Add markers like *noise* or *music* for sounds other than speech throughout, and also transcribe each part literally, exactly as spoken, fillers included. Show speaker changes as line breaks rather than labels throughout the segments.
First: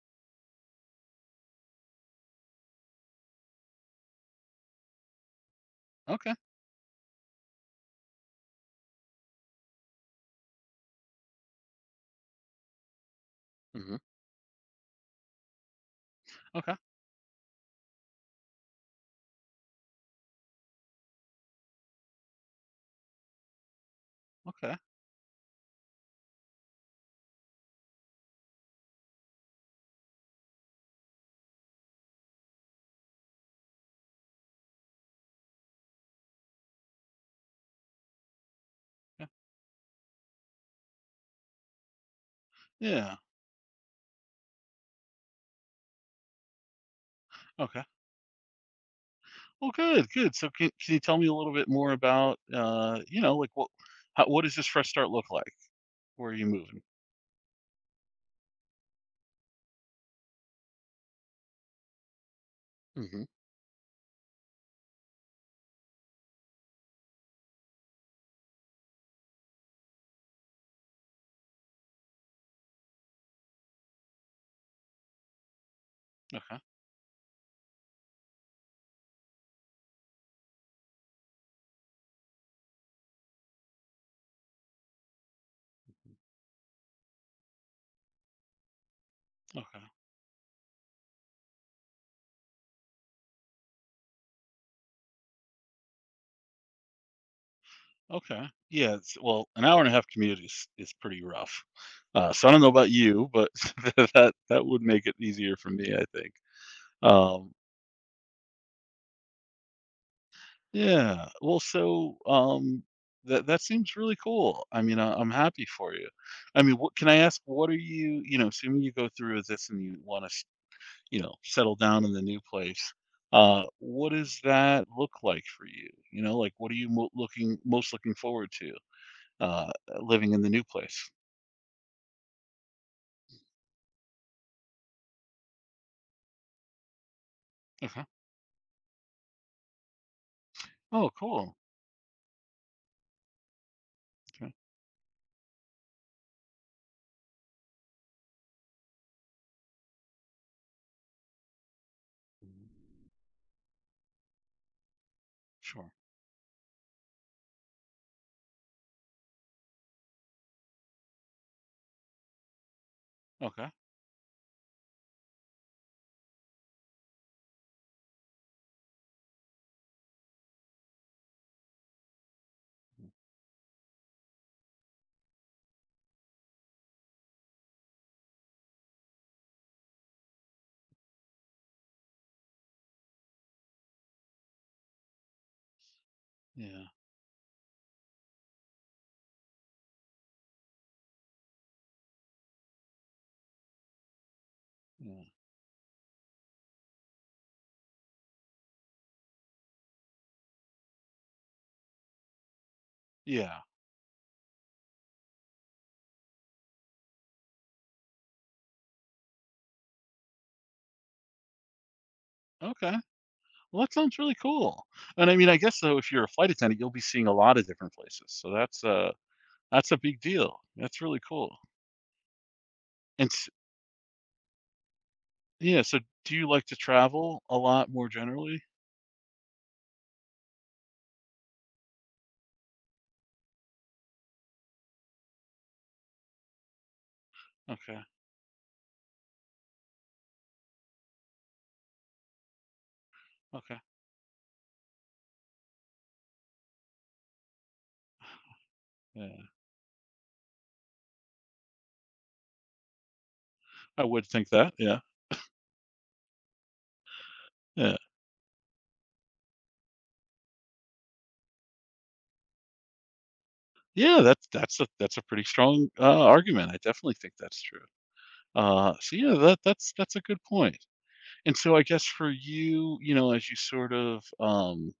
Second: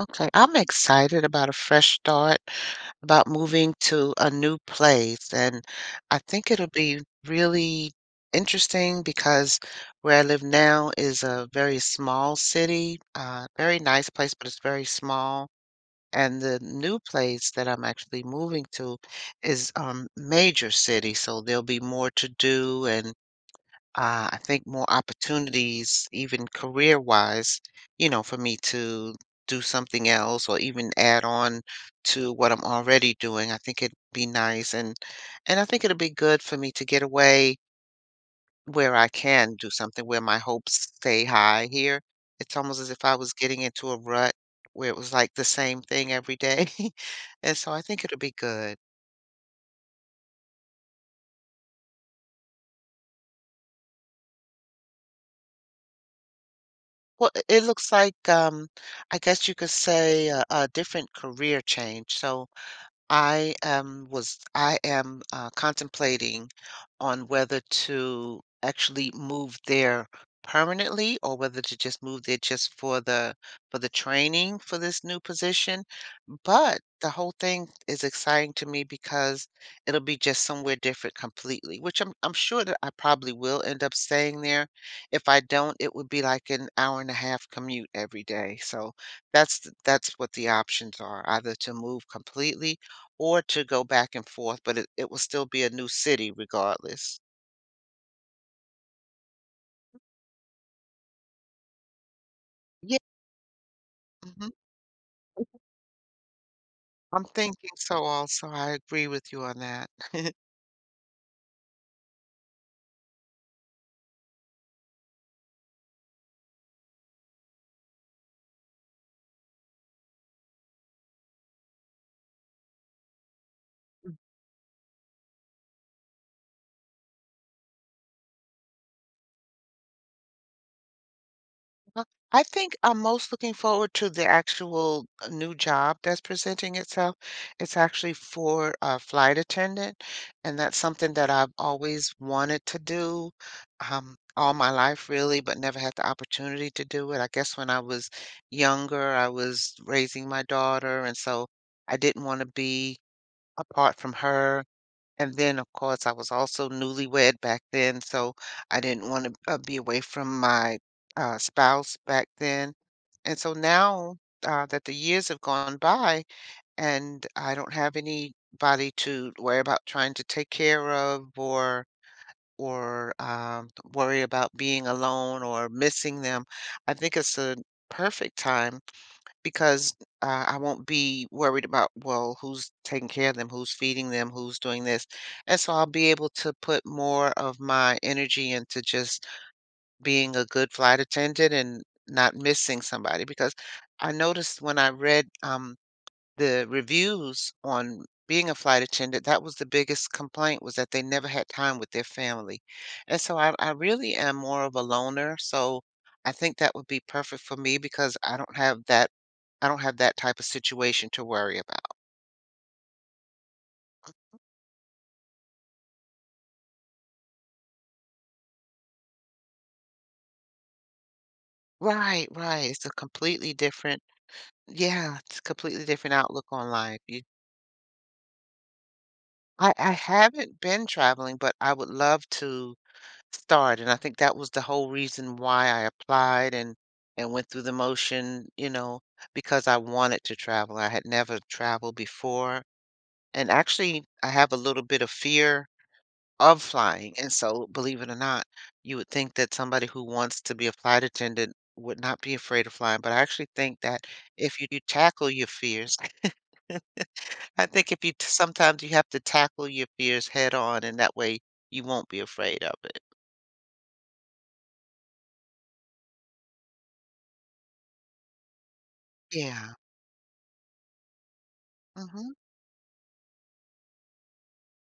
Okay, I'm excited about a fresh start, about moving to a new place, and I
Okay.
think it'll be really interesting because where I live now is a very small city, uh, very
Hmm.
nice place, but it's very small. And the
Okay.
new place that I'm actually moving to is um major city, so there'll be more to do and uh, I think
Okay.
more opportunities, even career-wise, you know, for me to do something else or even add on to what I'm already doing. I think it'd be nice and and I think it'll be good for me to get away where I
Yeah.
can do something where my hopes stay high here. It's almost as if
Yeah.
I was getting into a rut where it was like the same thing every day. *laughs* And so I
Okay.
think it'll be good.
Well, good. Good. So, can, can you tell me a little bit more about, uh, you know, like what, how, what does this fresh start look like? Where are you moving?
Well, it it looks like um I guess you could say a, a different career change. So
Hmm.
I am was I am uh, contemplating on whether to actually move there permanently or whether to just move there just for the for the training for this new position.
Okay.
But the whole thing is exciting to me because it'll be just somewhere different completely, which I'm I'm sure that I probably will end up staying there. If I don't, it would be like an hour and a half commute every day. So that's th-
Okay.
that's what the options are, either to move completely or to go back and forth, but it it will still be a new city regardless.
Okay. Yeah. It's, well, an hour and a half commute is is pretty rough. Uh, so I don't know about
Yeah.
you, but *laughs* that
Mhm.
that would make it easier for me, I think.
I'm
Um.
thinking so also, I agree with you on that. *laughs*
Yeah. Well, so, um, that that seems really cool. I mean, I, I'm happy for you. I mean, what can I ask? What are you, you know, assuming you go through with this and you want to, you know, settle down in the new place. Uh, what does that look like for you? You know, like what are you mo- looking most looking forward to? Uh, Living in the new place.
Uh, I think I'm most looking forward to the actual uh, new job that's presenting itself. It's
Okay.
actually for a flight attendant, and that's
Oh,
something that I've
cool.
always wanted to do um,
Okay.
all my life, really, but never had the opportunity to do it. I guess when I was younger, I was raising my daughter, and so I didn't want to be apart from her and then, of
Sure.
course, I was also newlywed back then, so I didn't want to uh, be away from my uh, spouse back then. And so
Okay.
now uh, that the years have gone by and I don't have anybody to worry about trying to take care of or or um, worry about being alone or missing them, I think it's a perfect time because uh, I won't be worried about, well, who's taking care of them, who's feeding them, who's doing this. And so I'll be able to put
Yeah.
more of my energy into just being a good flight attendant and not missing somebody. Because I noticed when I
Yeah.
read um, the reviews on being a flight attendant, that was the biggest complaint was that they never had time with their family. And so I,
Yeah.
I really am more of a loner. So I think that would be perfect for me because I don't have that I don't have that type of situation to worry about.
Okay. Well, that sounds really cool. And I mean, I guess so if you're a flight attendant, you'll be seeing a lot of different places. So that's uh that's a big deal. That's really cool.
Right, right. It's a
And s-
completely different yeah, it's a
yeah,
completely
so
different
do
outlook
you like
on
to
life. You
travel a lot more generally?
I, I haven't been traveling, but I would love to start, and I think that was the whole reason why I applied and and went through the
Okay.
motion, you know, because I wanted to travel. I had never traveled before, and
Okay.
actually, I have a little bit of fear of flying. And so, believe it or not, you would think
Yeah.
that somebody who wants to be a flight attendant would not be afraid of flying, but I actually think
I
that
would think
if you
that.
do
Yeah.
tackle your fears, *laughs* I think
Yeah.
if you t- sometimes you have to tackle your fears head on, and that way you won't be afraid of it.
Yeah, that's that's a that's a pretty strong uh, argument. I definitely think that's true. Uh so yeah, that
Yeah.
that's that's a good point. And so I guess for you, you know, as you sort of um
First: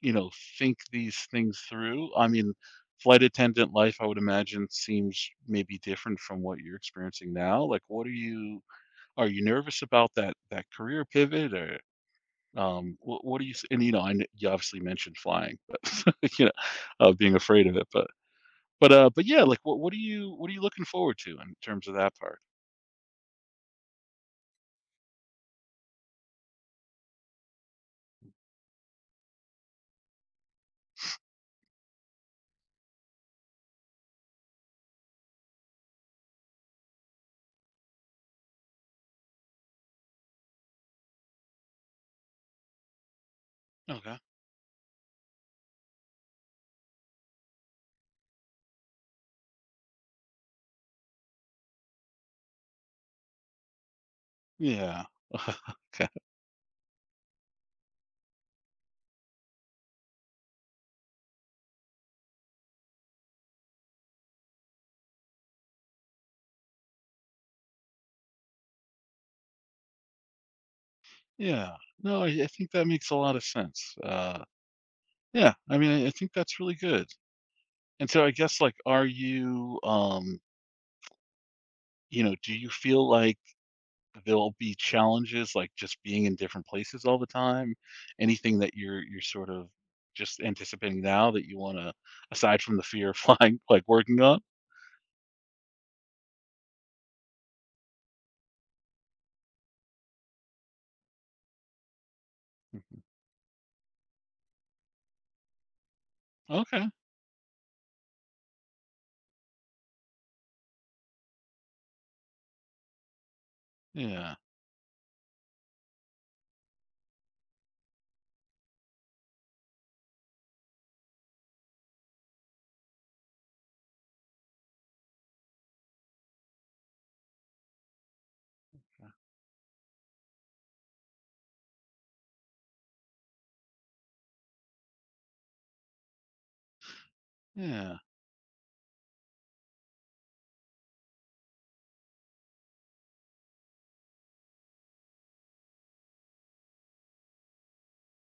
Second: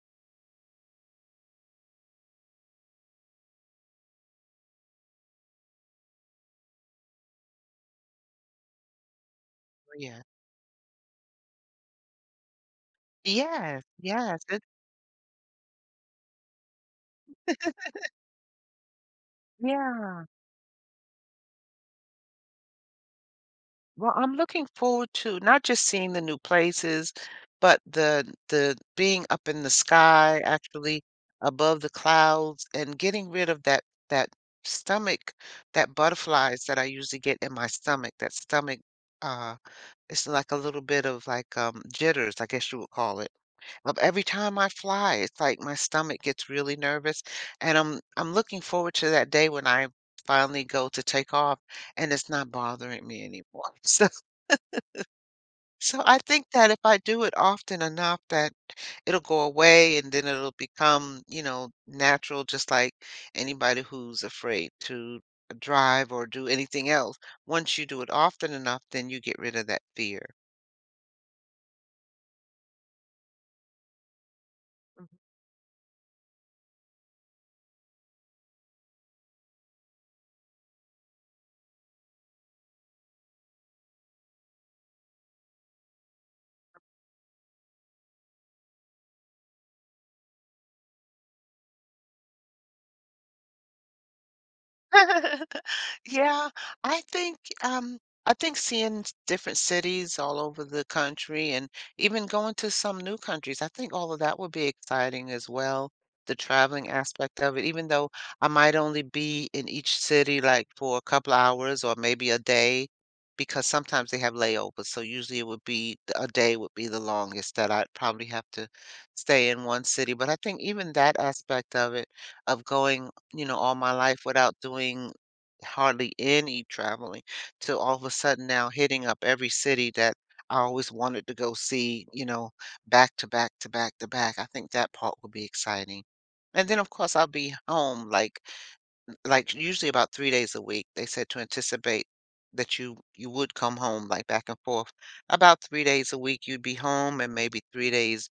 you know, think these things through? I mean, flight attendant life, I would imagine, seems maybe different from what you're experiencing now. Like, what are you? Are you nervous about
Yeah.
that that career pivot, or um, what, what do you? s- And
Yes,
you know, I kn-
yes,
you
it
obviously mentioned flying, but *laughs* you know, uh, being afraid of it, but but uh, but yeah, like, what what are
yeah.
you what are you looking forward to in terms of that part?
Well, I'm looking forward to not just seeing the new places, but the the being up in the sky, actually above the clouds and getting rid of that that stomach, that butterflies that I usually get in my stomach, that stomach, uh, it's like a little bit of like, um, jitters, I guess you would call it. But
Okay.
every time I fly, it's like my stomach gets really nervous, and I'm I'm looking forward to that day when I finally go to take off, and it's not bothering me anymore. *laughs* So
Yeah. *laughs*
so
Okay.
I think that if I do it often enough, that it'll go away, and then it'll become, you know, natural, just like anybody who's afraid to drive or do anything else. Once you do it often enough, then you get rid of that fear.
Yeah. No, I, I think that makes a lot of sense. Uh, yeah. I mean, I, I think that's really good. And so I guess, like, are you, um, you know, do you feel like there'll be challenges, like, just being in different places all the time? Anything that you're you're sort of just anticipating now that you wanna aside from the fear of flying, *laughs* like, working on?
Mhm. *laughs* Yeah, I think um I think seeing s- different cities all over the country and even going to some new countries, I think all of that would be exciting as well. The
Okay.
traveling aspect of it, even though I might only be in each city like for a couple hours or maybe a day, because sometimes they
Yeah.
have layovers. So usually it would be a day would be the longest that I'd probably have to stay in one city. But I think even that aspect of it, of going, you know, all my life without doing hardly any traveling to all of a sudden now hitting up every city that I always wanted to go see, you know, back to back to back to back. I think that part will be exciting. And then of course I'll be
Yeah.
home like like usually about three days a week. They said to anticipate that you you would come home like back and forth. About three days a week you'd be home and maybe three days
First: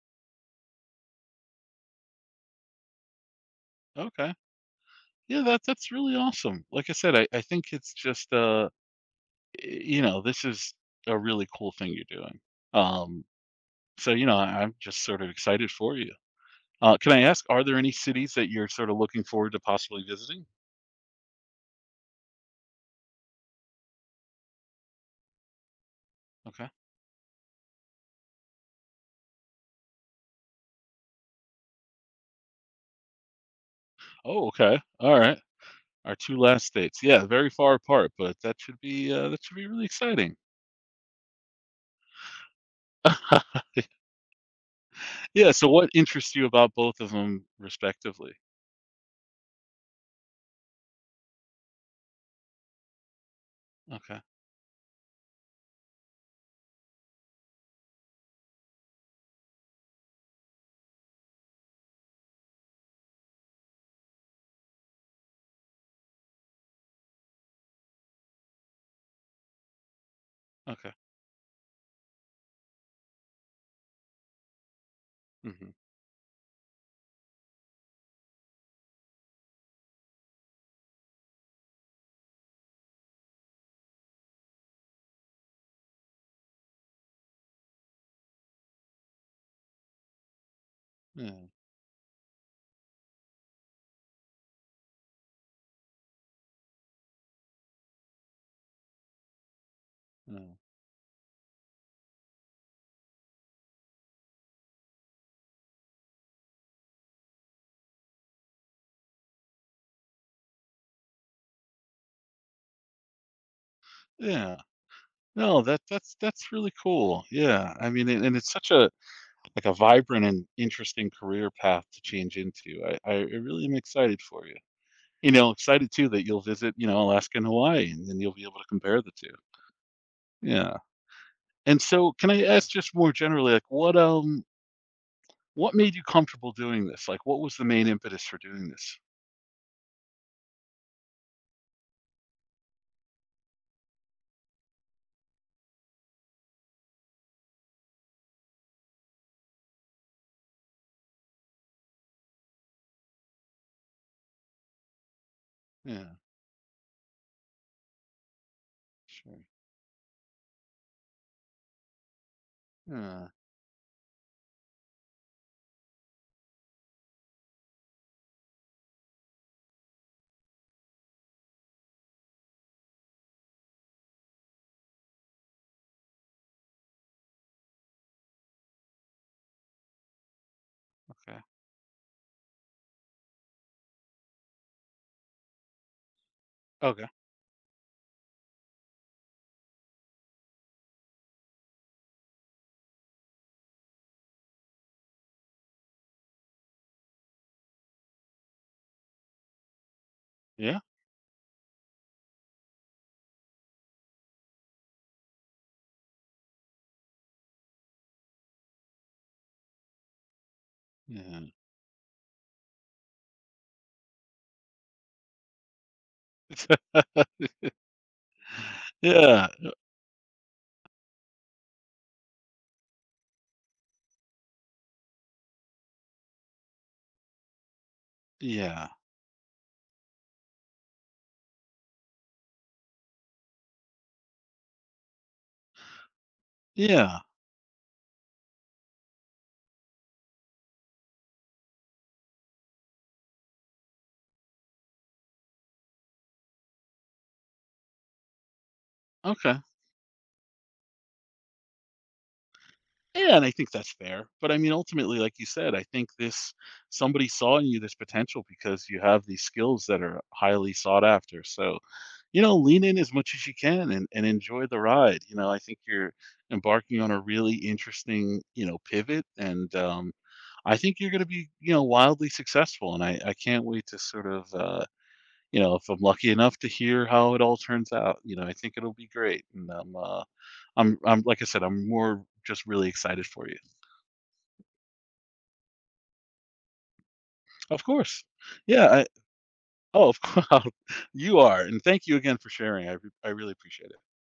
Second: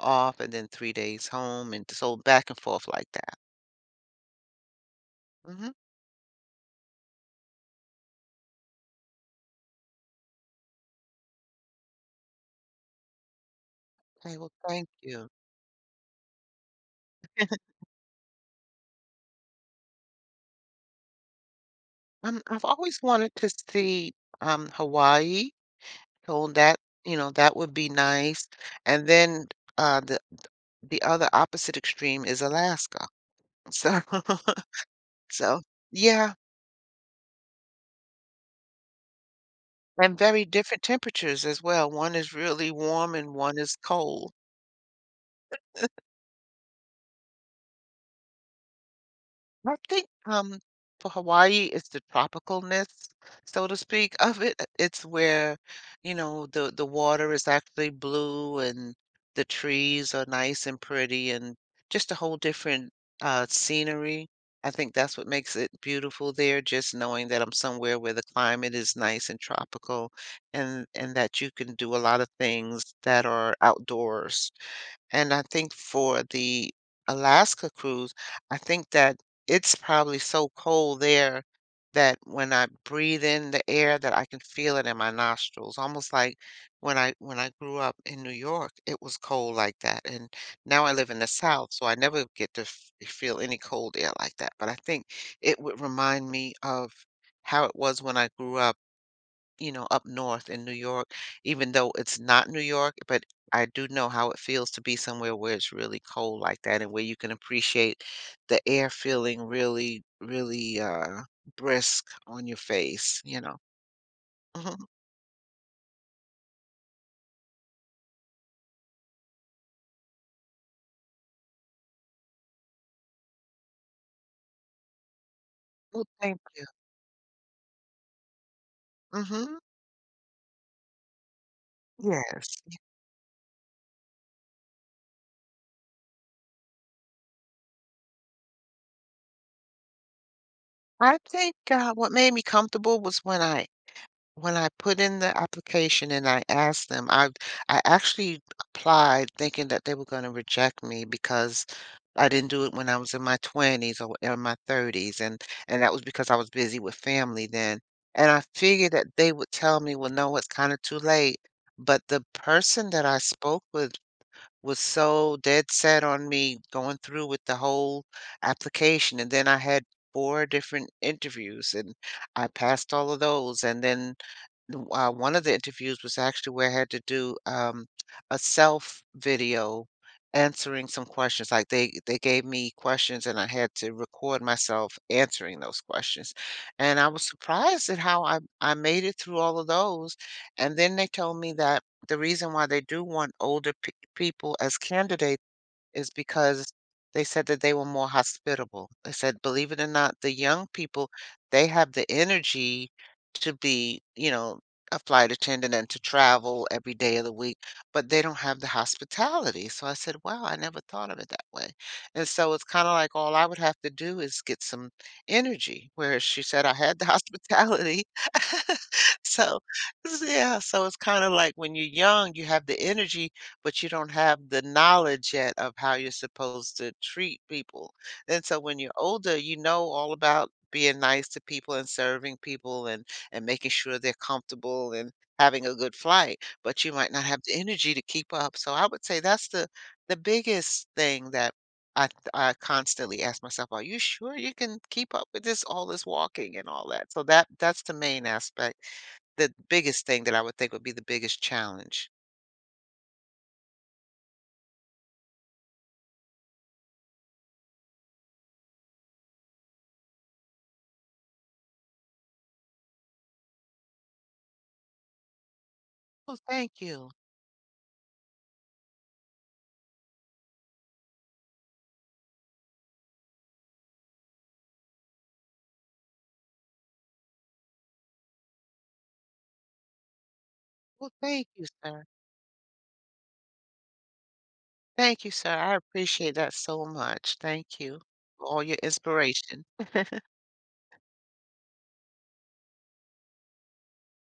off and then three days home and so back and forth like that.
Okay. Yeah, that
Hmm.
that's really awesome. Like I said, I I think it's just, uh, y you know, this is a really cool thing you're doing. Um, so, you
Okay,
know,
well
I I'm
thank
just sort
you.
of excited for you. Uh, can I ask, are there any cities that you're sort of looking forward to possibly visiting?
Um, I've always wanted to see, um, Hawaii, so
Okay.
that you know, that would be nice, and then, uh, the the other opposite extreme is Alaska, so
Oh, okay. All
*laughs*
right.
so
Our
yeah,
two last states. Yeah, very far apart, but that should be, uh, that should be really
and
exciting.
very different temperatures as well, one is really warm and one is
*laughs*
cold.
Yeah, so what interests you about both of them, respectively?
I think um, for Hawaii, it's the tropicalness, so to speak, *laughs*
Okay,
of it. uh, It's where, you know, the the water is actually blue and the trees are nice and pretty and just a whole different uh, scenery. I think that's what makes it beautiful there, just knowing that I'm somewhere where the climate is nice and tropical and
okay.
and that you can do a lot of things that are outdoors. And I
Mhm.
think for the Alaska cruise, I think that it's probably so cold there that when I breathe in the air that I can feel it in my nostrils, almost like when I when I grew up in New York, it was cold like that. And now I live in the
Yeah,
South, so I never get to f feel any cold air like that. But I think it would remind me of how it was when I grew up you know, up north
yeah,
in New York, even though it's not New York, but I do know how it feels to be somewhere where it's really cold like that and where you can appreciate the air feeling really, really uh brisk on your face, you know.
yeah.
Mhm.
No, that that's that's really cool. Yeah, I mean, and and it's such a, like, a vibrant and interesting career path to change into. I I I really am excited for you. You know, excited
Well,
too that
thank
you'll
you.
visit, you know, Alaska and Hawaii, and then you'll be able to compare the two.
Hmm.
Yeah. And so can I
Yes.
ask just more generally, like, what, um, what made you comfortable doing this? Like, what was the main impetus for doing this?
I think uh, what made me comfortable was when I When I put in the application and I asked them, I I actually applied thinking that they were gonna reject me because I didn't do it when I was in my twenties or in my thirties, and and that was
Yeah,
because I was busy with family then. And I figured that they
sure.
would tell me, "Well, no, it's kinda too late." But the person that I
Yeah,
spoke with was so dead set on me going through with the whole application, and then I had four different interviews, and I passed all of those, and then the- uh, one of the interviews was actually where I had to do um, a self video answering some
okay.
questions. Like they they gave me questions and I had to record myself answering those questions. And
Okay.
I was surprised at how I I made it through all of those. And then they told me that the reason why they do want older pe- people as candidates is because they said that they were more hospitable. They said, believe it or not, the young
Yeah?
people, they have the energy to be, you know, a flight attendant and to travel every day of the week, but they don't have the hospitality. So I said, wow, I never thought of it
Yeah.
that way. And so it's kind of like all I would have to do is get some energy, whereas she said I had the
*laughs*
hospitality. *laughs*
Yeah.
So, yeah, so it's kind of like when you're young, you have the energy but you don't have the knowledge yet of how you're supposed to treat people. And so when
Yeah.
you're older, you know all about being nice to people and serving people and and making sure they're comfortable and having a good flight, but you might
Yeah.
not have the energy to keep up. So I would say that's the the biggest thing that I th- I constantly ask myself, are you sure you can keep up with this all this walking and all that? So that that's the main aspect, the
Okay.
biggest thing that I would think would be the biggest challenge.
Yeah, and I think that's fair. But I mean, ultimately, like you said, I think this somebody saw in you this potential because you have these skills that are highly sought after. So you know, lean in as much as you can and, and enjoy the ride. You know, I think you're
Well, thank
embarking
you.
on a really interesting, you know, pivot. And um, I think you're going to be, you know, wildly successful. And I, I can't wait to sort of, uh, you know, if I'm lucky enough to hear how it all turns out, you know, I think it'll be great. And I'm, uh, I'm,
Well,
I'm, like I
thank
said,
you,
I'm
sir.
more just really excited for you.
Thank you, sir. I appreciate that so much. Thank
Of
you
course.
for all your
Yeah. I,
inspiration.
oh, of *laughs* course. You are. And thank you again for sharing. I, re- I really appreciate it.